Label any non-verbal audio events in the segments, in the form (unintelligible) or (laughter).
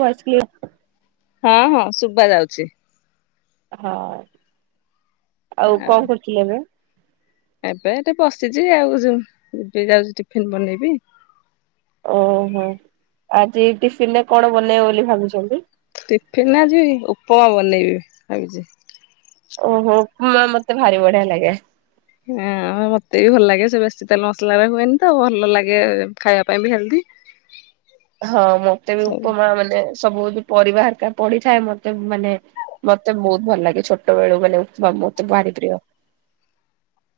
Voice clear. ହଁ ହଁ ଶୁଭାଯାଉଛି। ହ ଆଉ କଣ କରୁଥିଲ ଏବେ ଏବେ ଏଠେ ବସିଛି ଆଉ ଯିବି ଯାଉଛି ଟିଫିନ୍ ବନେଇବି। ଓହୋ ଆଜି ଟିଫିନ୍‌ରେ କଣ ବନେଇବ ବୋଲି ଭାବିଛନ୍ତି। ଟିଫିନ୍‌ନେ ଆଜି ଉପମା ବନେଇବି ଭାବିଚି। ଓହୋ ଉପମା ମୋତେ ଭାରି ବଢିଆ ଲାଗେ। ହଁ ମତେ ବି ଭଲ ଲାଗେ ସେ ବେଶୀ ତେଲ ମସଲାରେ ହୁଏନି ତ ଭଲ ଲାଗେ ଖାଇବା ପାଇଁ ବି ହେଲ୍ଦି। (inaudible) ହଁ ମତେ ବି ଉପମା ମାନେ ସବୁ ପରିବା ହେରିକା ପଡିିଥାଏ ମୋତେ ମାନେ ମୋତେ ବହୁତ ଭଲ ଲାଗେ ଛୋଟବେଳୁ ମାନେ ଉପମା ମୋତେ ଭାରି ପ୍ରିୟ। (inaudible)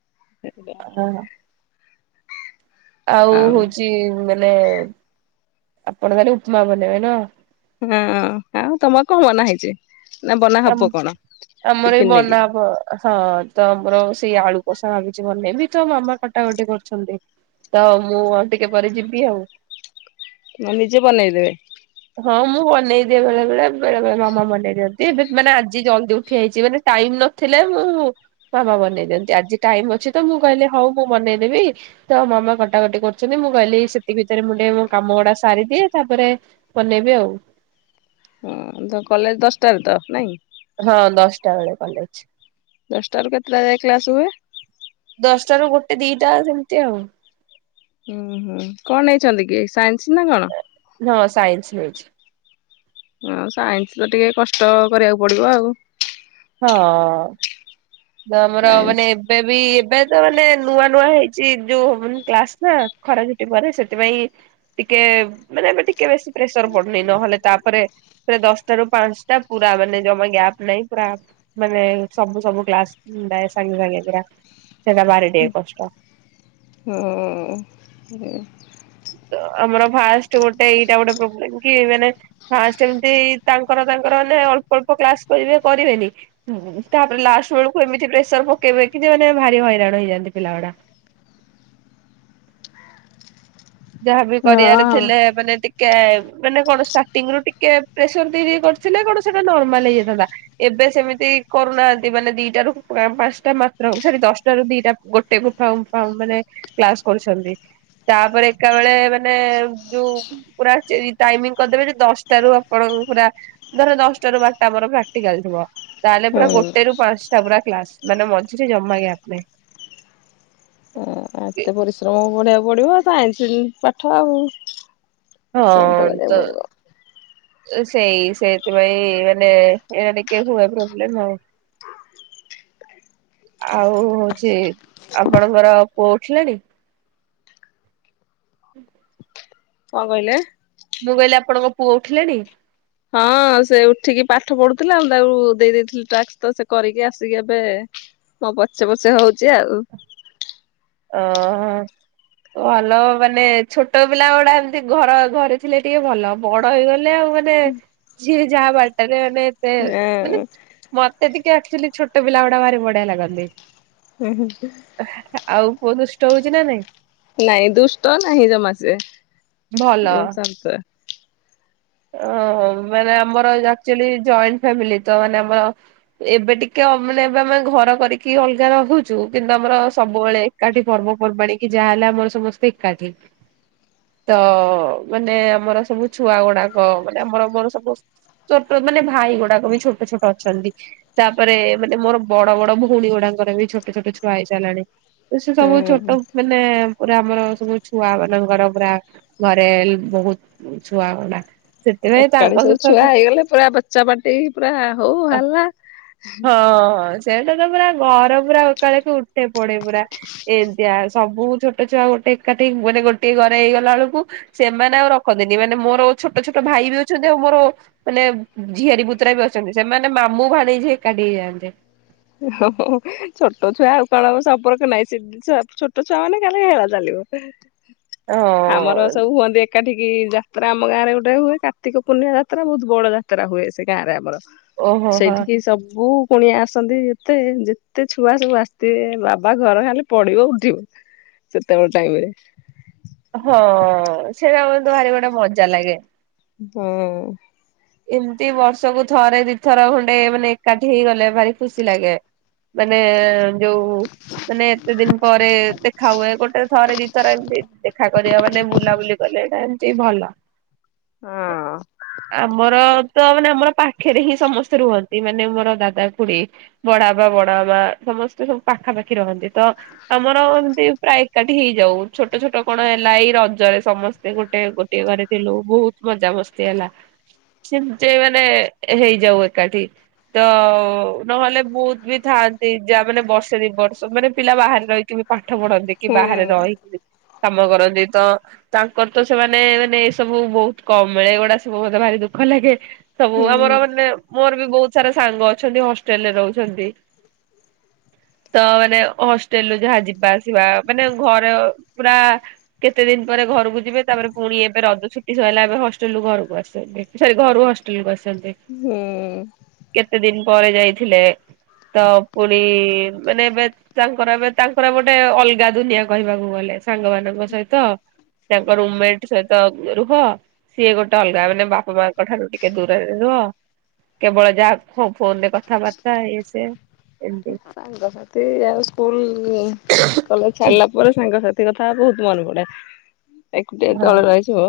ହଁ। ଆଉ ହଉଛି ମାନେ ଆପଣ ମାନେ ଉପମା ବନେଇବେ ନା। ହୁଁ ହୁଁ ତୁମକୁ ମନା ହେଇଛି। ନା ବନା ଆମ୍ ହବ କଣ ଆମର ବି ଟିଫିନ ନେଇକି ବନା ହବ। ହଁ ତ ଆମର ସେଇ ଆଳୁ କଷା ଭାଗିଛି ମନେଇବି ତ ମାମା କଟାକଟି କରୁଛନ୍ତି। ତ ମୁଁ ଟିକେ ପରେ ଯିବି ଆଉ। ନିଜେ ବନେଇ ଦେବେ। ହଁ ମୁଁ ବନେଇ ଦିଏ ବେଳେ ବେଳେ ବେଳେ ବେଳେ ମାମା ବନେଇ ଦିଅ ଏବେ ମାନେ ଆଜି ଜଲଦି ଉଠି ଆଇଛି ମାନେ ଟାଇମ୍ ନଥିଲେ ମୁଁ ମାମା ବନେଇ ଦିଅନ୍ତି ଆଜି ଟାଇମ୍ ଅଛି ତ ମୁଁ କହିଲି ହଉ ମୁଁ ବନେଇଦେବି ତ ମାମା କଟାକଟି କରୁଛନ୍ତି ମୁଁ କହିଲି ସେତିକ ଭିତରେ ମୁଁ ଟିକେ ମୋ କାମ ଗୁଡା ସାରିଦିଏ ତାପରେ ବନେଇବି ଆଉ। ହଁ ତ କଲେଜ ଦଶଟାଳୁ ତ ନାଇଁ। ହଁ ଦଶଟା ବେଳେ କଲେଜ ଛି। ଦଶଟାରୁ କେତେଟା ଯାଏ କ୍ଲାସ୍ ହୁଏ। ଦଶଟା ରୁ ଗୋଟେ ଦିଟା ସେମିତି ଆଉ। ହୁଁ ହୁଁ କଣ ନେଇଚନ୍ତି କି ସାଇନ୍ସ ନା କଣ। ହଁ ସାଇନ୍ସ ନେଇଛି। ହଁ ସାଇନ୍ସ ତ ଟିକେ କଷ୍ଟ କରିବାକୁ ପଡ଼ିବ ଆଉ। ହଁ ଆମର ମାନେ ସାଇନ୍ସ ଏବେ ବି ଏବେ ତ ମାନେ ନୂଆ ନୂଆ ହେଇଚି ଯୋଉ ମାନେ କ୍ଲାସ ନା ଖରା ଛୁଟି ପରେ ସେଥିପାଇଁ ଟିକେ ମାନେ ଏବେ ଟିକେ ବେଶୀ ପ୍ରେସର ପଡୁନି ନହେଲେ ତାପରେ ପୁରା ଦଶଟା ରୁ ପାଞ୍ଚଟା ପୁରା ମାନେ ଜମା ଗ୍ୟାପ ନାଇଁ ପୁରା ମାନେ ସବୁ ସବୁ କ୍ଲାସ ଡାୟ ସାଙ୍ଗେ ସାଙ୍ଗିଆ କିରା ସେଟା ବାରି ଦିଏ କଷ୍ଟ। ହୁଁ ହୁଁ। ତ ଆମର ଫାଷ୍ଟ ଗୋଟେ ଏଇଟା ଗୋଟେ ପ୍ରୋବ୍ଲେମ୍‌ କି ମାନେ ଫାଷ୍ଟ ଏମିତି ତାଙ୍କର ତାଙ୍କର ମାନେ ଅଳ୍ପ ଅଳ୍ପ କ୍ଲାସ କରିବେ କରିବେନି ହୁଁ ତାପରେ ଲାଷ୍ଟ ବେଳକୁ ଏମିତି ପ୍ରେସର ପକେଇବେ କି ଯେ ମାନେ ଭାରି ହଇରାଣ ହେଇଯାନ୍ତି ପିଲା ଉଡା। ଯାହାବି କରିବାର ହଁ। ଥିଲେ ମାନେ ଟିକ୍ କେ ମାନେ କଣ ଷ୍ଟାର୍ଟିଂ ରୁ ଟିକେ ପ୍ରେସର ରି କରିଥିଲେ କଣ ସେଟା ନର୍ମାଲ ହେଇଯାଇଥାନ୍ତା। ଏବେ ସେମିତି କରୁନାଆନ୍ତି ମାନେ ଦିଟାରୁ ପା-ପାଞ୍ଚଟା ମାତ୍ର ହଉ। ସରି ଦଶଟାରୁ ଦିଟା ଗୋଟେ ଗୁଫାଉଁ ଫାଉଁ ମାନେ କ୍ଲାସ କରୁଛନ୍ତି। ତାପରେ ଏକାବେଳେ ମାନେ ଯୋଉ ପୁରା ଚି ଟାଇମିଂ କରିଦେବେ ଯେ, ଦଶଟାରୁ ଆପଣଙ୍କୁ ପୁରା ଧର ଦଶଟାରୁ ବାରଟା ଆମର ପ୍ରାକ୍ଟିକାଲ ଥିବ ତାହେଲେ ପୁରା ହୁଁ ଗୋଟେରୁ ପାଞ୍ଚଟା ପୁରା କ୍ଲାସ, ମାନେ ମଝିରେ ଜମା ଗ୍ୟାପ୍ ନାହିଁ। ଆ ଏତେ ପରିଶ୍ରମ ବଢିବାକୁ ପଡିବ, ଆଉ ସାଇନ୍ସ ଯେନ୍ତି ପାଠ ଆଉ। ପରିଶ୍ରମ ହଁ, ତ କରିବାକୁ ପଡିବ ସେଇ ସେଇଥିପାଇଁ ମାନେ ଏଇଟା ଟିକେ ହୁଏ ପ୍ରୋବ୍ଲେମ ଆଉ। ହ (unintelligible) ଆଉ ହଉଛି, ଆପଣଙ୍କର ପୁଅ ଉଠିଲାଣି? (unintelligible) କଅଁ କହିଲେ? ମୁଁ କହିଲି ଆପଣଙ୍କ ପୁଅ ଉଠିଲାଣି? ହଁ, ସେ ଉଠିକି ପାଠ ପଢୁଥିଲା, ଆମେ ତାକୁ ଦେଇ ଦେଇଥିଲି ଟାସ୍କ ତ ସେ କରିକି ଆସିକି ଏବେ ମୋ ପଛେ ପଛେ ହଉଛି ଆଉ। ଓହୋ। ଭଲ ମାନେ ଛୋଟ ପିଲାଗୁଡା ଏମତି ଘର ଘରେ ଥିଲେ ଟିକେ ଭଲ। ବଡ ହେଇଗଲେ ଆଉ ମାନେ ଯିଏ ଯାହା ବାଟରେ ମାନେ ସେ ମାନେ ହଁ। ମତେ ଟିକେ ଆକ୍ଚୁଆଲି ଛୋଟପିଲା ଗୁଡା ଭାରି ବଢିଆ ଲାଗନ୍ତି। ହୁଁ-ହୁଁ-ହୁଁ। ଆଉ ପୁଅ ଦୁଷ୍ଟ ହଉଛି ନା ନାଇଁ? ନାଇଁ ଦୁଷ୍ଟ ନାହିଁ ଜମା ସିଏ, ବହୁତ ଶାନ୍ତ। ଅହ ମାନେ ଆମର ଆକ୍ଚୁଆଲି ଜଏଣ୍ଟ ଫ୍ୟାମିଲି, ତ ମାନେ ଆମର ଏବେ ଟିକେ ଅ ମାନେ ଏବେ ଆମେ ଘର କରିକି ଅଲଗା ରହୁଛୁ, କିନ୍ତୁ ଆମର ସବୁବେଳେ ଏକାଠି ପର୍ବପର୍ବାଣି, କି ଯାହା ହେଲେ ଆମ ସମସ୍ତେ ଏକାଠି। ତ ମାନେ ଆମର ସବୁ ଛୁଆଗୁଡାକ ମାନେ ଆମର ମୋର ସବୁ ଛୋଟ ମାନେ ଭାଇଗୁଡାକ ବି ଛୋଟ ଛୋଟ ଅଛନ୍ତି। ତାପରେ ମାନେ ମୋର ବଡ ବଡ ଭଉଣୀଗୁଡାଙ୍କର ବି ଛୋଟ ଛୋଟ ଛୁଆ ହେଇସାରିଲାଣି। ସେ ସବୁ ହୁଁ ଛୋଟ ମାନେ ପୁରା ଆମର ସବୁ ଛୁଆମାନଙ୍କର ପୁରା ଘରେଲ ବହୁତ ଛୁଆଗୁଡା। ଏକାଠି ସବୁ ଛୁଆ ହେଇଗଲେ, ପୁରା ବଚା ପାର୍ଟି ପୁରା ହଉ ହାଲା। ହଁ ସେଇଟା ତ ପୁରା ଘର ପୁରା ଉକାଳିକି ଉଠେ ପଡେ ପୁରା। ଏ ୟା, ସବୁ ଛୋଟଛୁଆ ଗୋଟେ ଏକାଠି ମାନେ ଗୋଟିଏ ଘରେ ହେଇଗଲା ବେଳକୁ ସେମାନେ ଆଉ ରଖନ୍ତିନି ମାନେ ମୋର ଛୋଟ ଛୋଟ ଭାଇ ବି ଅଛନ୍ତି ଆଉ ମୋର ମାନେ ଝିଆରୀ ପୁତୁରା ବି ଅଛନ୍ତି, ସେମାନେ ମାମୁଁ ଭାଣିଜୀ ଏକାଠି ହେଇଯାଆନ୍ତି। ହୋ ହୋ, ଛୋଟ ଛୁଆ ଆଉ କଣ ଆମ ସମ୍ପର୍କ ନାହିଁ, ସିଏ ଛୋ-ଛୋଟଛୁଆ ମାନେ ଖାଲି ଖେଳ ଚାଲିବ। ହଁ। ଆମର ସବୁ ହୁଅନ୍ତି ଏକାଠିକି ଯାତ୍ରା ଆମ ଗାଁରେ ଗୋଟେ ହୁଏ, କାର୍ତ୍ତିକ ପୂର୍ଣ୍ଣିମା ଯାତ୍ରା, ବହୁତ ବଡ ଯା ତ୍ରା ହୁଏ ସେ ଗାଁରେ ଆମର। ଓହୋ ହଁ ସେଇଠିକି ସବୁ କୁଣିଆ ଆସ ସନ୍ତି ଏତେ, ଯେତେ ଛୁଆ ସବୁ ଆସିଥିବେ, ବାବା ଘର ଖାଲେ ପଡିବ ଉଠିବ। ସେତେବେଳ ଟାଇମରେ। ହଁ, ସେଇଟା ମତେ ଭାରି ଗୋଟେ ମଜା ଲାଗେ। ହୁଁ। ଏମତି ବର୍ଷକୁ ଥରେ ଦିଥର ଖଣ୍ଡେ ମାନେ ଏକାଠି ହେଇଗଲେ, ଭାରି ଖୁସି ଲାଗେ। ମାନେ ଯୋଉ ମାନେ ଏତେ ଦିନ ପରେ ଦେଖା ହୁଏ, ଗୋଟେ ଥରେ ଦିଥର ଏମିତି ଦେଖା କରିବା ମାନେ ବୁଲାବୁଲି କଲେ ଏଇଟା ଏମତି ଭଲ। ହଁ। ଆମର ତ ମାନେ ଆମର ପାଖରେ ହିଁ ସମସ୍ତେ ରୁହନ୍ତି ମାନେ ମୋର ଦାଦା ଖୁଡି ବଡା ବାପା ବଡା ମା ସମସ୍ତେ ସବୁ ପାଖାପାଖି ରହନ୍ତି। ତ ଆମର ଏମିତି ପ୍ରାୟ ଏକାଠି ହେଇଯାଉ ଛୋଟ ଛୋଟ କଣ ହେଲା ଏଇ ରଜରେ ସମସ୍ତେ ଗୋଟେ ଗୋଟିଏ ଘରେ ଥିଲୁ ବହୁତ ମଜା ମସ୍ତି ହେଲା। ସିମ ଯେ ମାନେ ହେଇଯାଉ ଏକାଠି। ତ ନହେଲେ ବହୁତ ବି ଥାଆନ୍ତି ଯାହା ମାନେ ବର୍ଷେ ଦି ବର୍ଷ ମାନେ ପିଲା ବାହାରେ ରହିକି ବି ପାଠ ପଢନ୍ତି କି ହୁଁ ବାହାରେ ରହି କାମ କରନ୍ତି ତ ତାଙ୍କର ତ ସେମାନେ ମାନେ ଏ ସବୁ ବହୁତ କମ ମିଳେ ଏଗୁଡା ସବୁ ମତେ ଭାରି ଦୁଃ ଖ ଲାଗେ ସବୁ ହୁଁ ଆମର ମାନେ ମୋର ବି ବହୁତ ସାରା ସାଙ୍ଗ ଅଛନ୍ତି ହଷ୍ଟେଲରେ ରହୁଛନ୍ତି। ତ ମାନେ ହଷ୍ଟେଲ ରୁ ଯାହା ଯିବା ଆସିବା ମାନେ ଘରେ ପୁରା କେତେ ଦିନ ପରେ ଘରକୁ ଯିବେ ତାପରେ ପୁଣି ଏବେ ରଜ ଛୁଟି ସଇଲା ଏବେ ହଷ୍ଟେଲରୁୁ ଘରକୁ ଆସିବେ। ସରି ଘରୁ ହଷ୍ଟେଲକୁ ଆସନ୍ତି ହୁଁ। କେତେ ଦିନ ପରେ ଯାଇଥିଲେ। ତ ପୁଣି ମାନେ ଏବେ ତାଙ୍କର ଏବେ ତାଙ୍କର ଗୋଟେ ଅଲଗା ଦୁନିଆ କହିବାକୁ ଗଲେ ସାଙ୍ଗ ମାନଙ୍କ ସହିତ। ତାଙ୍କ ରୁମମେଟ ସହିତ ରୁହ ସିଏ ଗୋଟେ ଅଲଗା ମାନେ ବା ପା ମାଆଙ୍କଠାରୁ ଟିକେ ଦୂରରେ ରୁହ। କେବଳ ଯାହା ଫୋ ଫୋନ ରେ କଥାବାର୍ତ୍ତା ଇଏ ସେ। ସାଙ୍ଗସାଥି ଆଉ ସ୍କୁଲ କଲେଜ ଛଡ଼ିଲା ମୋର ସାଙ୍ଗସାଥି କଥା ବହୁତ ମନେ ପଡେ। ଏକୁଟିଆ ହଁ ଯେତେବେଳେ ରହିଯିବେ।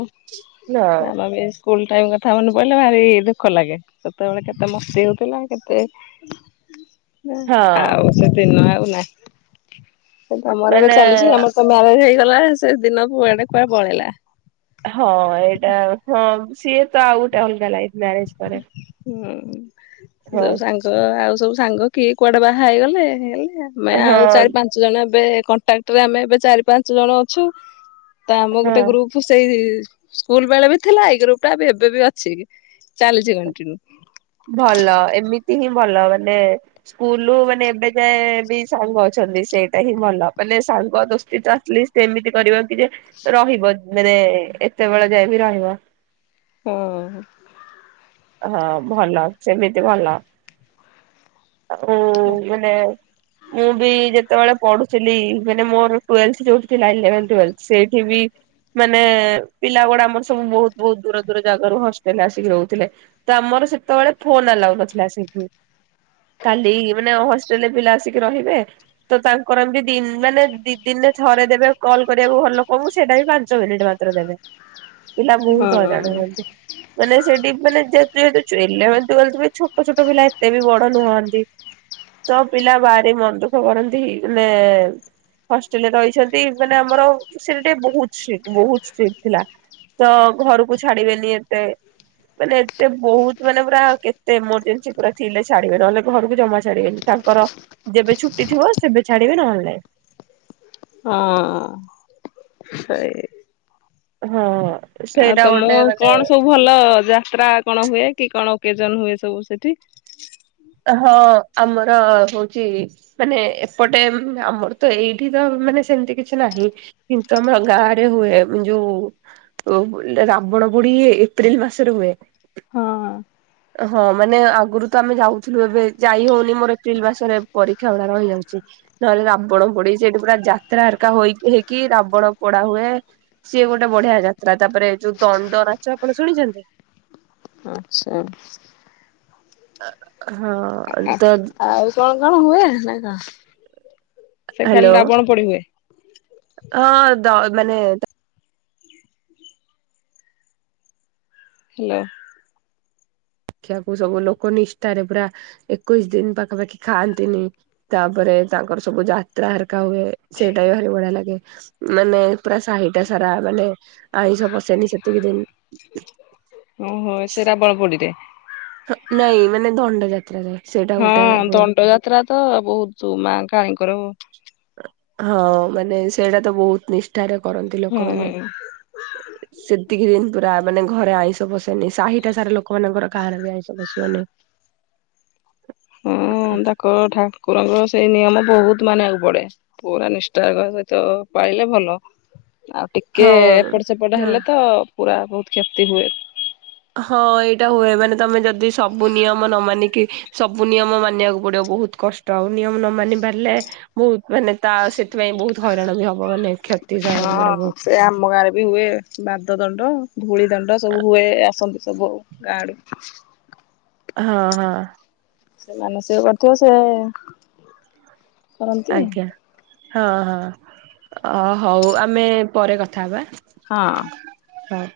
ନା (unintelligible) ସ୍କୁଲ ଟାଇମ୍ କଥା ମନେ ପଇଲେ ଭାରି ଦୁଃଖ ଲାଗେ। ସେତେବେଳେ କେତେ ମସ୍ତି ହେଉଥିଲା କେତେ ଦେ ହଁ। ସେଦିନ ଆଉ ନାହିଁ। ତମର ଏବେ ମାନେ ଚାଲିଛି ଆମର ସବୁ ମ୍ୟାରେଜ ହେଇଗଲା ସେ ଦିନ ପୁଆଡେ କୁଆଡେ ପଳେଇଲା। ହଁ ଏଇଟା ହଁ ସିଏ ତ ଆଉ ଗୋଟେ ଅଲଗା ଲାଇଫ ମ୍ୟାରେଜ। ପରେ ହୁଁ ହଁ ଯଉ ସାଙ୍ଗ ଆଉ ସବୁ ସାଙ୍ଗ କିଏ କୁଆଡେ ବାହା ହେଇଗଲେ ହେଇଗଲେ ଆମେ ହଁ ଆଉ ଚାରି ପାଞ୍ଚ ପାଞ୍ଚ ଜଣ ଏବେ କଣ୍ଟାକ୍ଟରେ ଆମେ ଏବେ ଚାରି ପାଞ୍ଚ ଜଣ ଅଛୁ ତ ଆମ ହଁ ଗୋଟେ ଗ୍ରୁପ ସେଇ ସ୍କୁଲ ବେଳେ ବି ଥିଲା ଏଇ ଗ୍ରୁପ ଟା ବି ଏବେ ବି ଅଛି। ଚାଲିଛି କଣ୍ଟିନ୍ୟୁ। ଭଲ ଏମିତି ହିଁ ଭଲ ମାନେ ସ୍କୁଲ ମାନେ ଏବେ ଯାଏ ବି ସାଙ୍ଗ ଅଛନ୍ତି। ସେଇଟା ହିଁ ଭଲ ମାନେ ସାଙ୍ଗ ଦୋସ୍ତି ତ ଆଟ୍ଲିଷ୍ଟ ସେମିତି କରିବ କି ଯେ ରହିବ ମାନେ ଏତେବେଳେ ଯାଏ ବି ରହିବ। ହଁ। ହଁ ଭଲ ସେମିତି ଭଲ। ହୁଁ ମାନେ ମୁଁ ବି ଯେତେବେଳେ ପଢୁଥିଲି ମାନେ ମୋର ଟୁଏଲ୍ଥ ଯୋଉ ଥିଲା ଇଲେଭେନ୍ ଟୁଏଲଥ ଥିଲା ସେଇଠି ବି ମାନେ ପିଲା ଗୁଡା ଆମର ସବୁ ବହୁତ ବହୁତ ଦୂର ଦୂର ଜାଗ ରୁ ହଷ୍ଟେଲରେ ଆସିକି ରହୁଥିଲେ। ତ ଆମର ସେତେବେଳେ ଫୋନ ଆଲାଉ ନଥିଲା ସେଇଠୁ। କାଲି ମାନେ ହଷ୍ଟେଲରେ ପିଲା ଆସିକି ରହିବେ। ତ ତାଙ୍କର ଏମିତି ଦ ମାନେ ଦି ଦିନରେ ଥରେ ଦେବେ କଲ୍ କରିବାକୁ ଘର ଲୋକଙ୍କୁ ସେଇଟା ବି ପାଞ୍ଚ ମିନିଟ୍ ମାତ୍ର ଦେବେ। କୁହୁଁ ପିଲା ବହୁତ ହଇରାଣ ହୁଅନ୍ତି ମାନେ ସେଠି ମାନେ ଯେହେତୁ ଇଲେଭେନ୍ ଟୁଏଲଥ ବି ଛୋଟ ଛୋଟ ପିଲା ଏତେ ବି ବଡ ନୁହଁନ୍ତି ତ ପିଲା ଭାରି ମନ ଦୁଃଖ କରନ୍ତି ମାନେ ହଷ୍ଟେଲରେ ରହିଛନ୍ତି ମାନେ ଆମର ସେଟା ଟିକେ ବହୁତ ସ୍ଟ୍ରିଟ୍ ବହୁତ ସ୍ଟ୍ରିକ୍ଟ୍ ଥିଲା। ତ ଘରକୁ ଛାଡିବେନି ଏତେ ମାନେ ଏତେ ବହୁତ ମାନେ ପୁରା କେତେ ଏମରଜେନ୍ସି ପୁରା ଥିଲେ ଛାଡିବେ ନହେଲେ ଘରକୁ ଜମା ଛାଡିବେନି ତାଙ୍କର ଯେବେ ଛୁଟି ଥିବ ସେବେ ଛାଡିବେ ନହେଲେ ନାଇ। ହଁ ସେଇ ହଁ। ଆଉ ସେଇଟା ତମ ଗୋଟେ ମାନେ କଣ ସବୁ ଭଲ ଯାତ୍ରା କଣ ହୁଏ କି କଣ ଓକେଜନ ହୁଏ ସବୁ ସେଠି? ହଁ ଆମର ହଉଚି ମାନେ ଏପଟେ ଆମର ତ ଏଇଠି ତ ମାନେ ସେମିତି କିଛି ନାହିଁ। କିନ୍ତୁ ଆମର ଗାଁରେ ହୁଏ ଯୋଉ ଓ ରାବଣ ପୋଡି ଏପ୍ରିଲ ମାସରେ ହୁଏ। ହଁହଁ। ହଁ ମାନେ ଆଗରୁ ତ ଆମେ ଯାଉଥିଲୁ ଏବେ ଯାଇ ହଉନି ମୋର ଏପ୍ରିଲ ମାସରେ ପରୀକ୍ଷା ଗୁଡ଼ା ରହିଯାଉଛି। ନହେଲେ ରାବଣ ପୋଡି ସେଠି ପୁରା ଯାତ୍ରା ଅରିକା ହୋଇ ହେଇକି ରାବଣ ପୋଡା ହୁଏ। ସିଏ ଗୋଟେ ବଢିଆ ଯାତ୍ରା ତାପରେ ଯୋଉ ଦଣ୍ଡ ନାଚ ଆପଣ ଶୁଣିଛନ୍ତି? ସେଲଭସ୍ ହଁ ତ ଆଉ କଣ କଣ ହୁଏ, ନା କଣ ସେ ଖାଲି ହ୍ୟାଲୋ ରାବଣ ପଡି ହୁଏ? ହଁ ଦ ମାନେ ହେଲୋ। ଦେଖିଆକୁ ସବୁ ଲୋକ ନିଷ୍ଠାରେ ପୁରା ଏକୋଇଶି ଦିନ୍ ପାଖାପାଖି ଖାଆନ୍ତିନି। ତାପରେ ତାଙ୍କର ସବୁ ଯାତ୍ରା ହେରିକା ହୁଏ ସେଇଟା ବି ଭାରି ବଢିଆ ଲାଗେ। ମାନେ ପୁରା ସାହି ଟା ସାରା ମାନେ ଆଇଁଷ ପସେନି ସେତିକି ଦିନ। ହଁ ସେ ରାବଣ ପୋଡିରେ? ନାଇଁ ମାନେ ଦଣ୍ଡ ଯାତ୍ରା ରେ। ହଁ ଦଣ୍ଡ ଯାତ୍ରା ତ ବହୁତ ମା କାଳିଙ୍କର। ହଁ ମାନେ ସେଇଟା ତ ବହୁତ ନିଷ୍ଠାରେ କରନ୍ତି ଲୋକମାନେ। (inaudible) ସେତିକି ଦିନ ପୁରା ମାନେ ଘରେ ଆଇଁଷ ପଶେନି, ସାହିଟା ସାରା ଲୋକମାନଙ୍କର କାହାର ବି ଆଇଁଷ ପସିବନି। ହଁ ତା କ ଠାକୁରଙ୍କର ସେଇ ନିୟମ ବହୁତ ମାନିବାକୁ ପଡେ। ପୁରା ନିଷ୍ଠାର ସହିତ ପାଇଲେ ଭଲ ଆ ଟିକେ ହଁ ଏପଟ ସେପଟ ହଁ ହେଲା ତ ପୁରା ବହୁତ କ୍ଷତି ହୁଏ। ହଁ ଏଇଟା ହୁଏ ମାନେ ତମେ ଯଦି ସବୁ ନିୟମ ନ ମାନିକି ସବୁ ନିୟମ ମାନିବାକୁ ପଡିବ ବହୁତ କଷ୍ଟ ଆଉ ନିୟମ ନ ମାନି ପାରିଲେ ବହୁତ ମାନେ ତା ସେଥିପାଇଁ ବହୁତ ହଇରାଣ ବି ହବ ମାନେ କ୍ଷତି ସହିବାକୁ ପଡେ ହଁ ବହୁତ। ସେ ଆମ ଗାଁରେ ବି ହୁଏ ପାଦ ଦଣ୍ଡ, ଧୂଳି ଦଣ୍ଡ ସବୁ ହୁଏ ଆସନ୍ତି ସବୁ ଆଉ। ଗାଡୁ ହଁ ହଁ। ସେମାନୋନ ସେ କରିଥିବ ସେ କରନ୍ତି ଆଜ୍ଞା ହଁ ହଁ ହଉ ଆମେ ପରେ କଥା ହବା। ହଁ। ହଁ।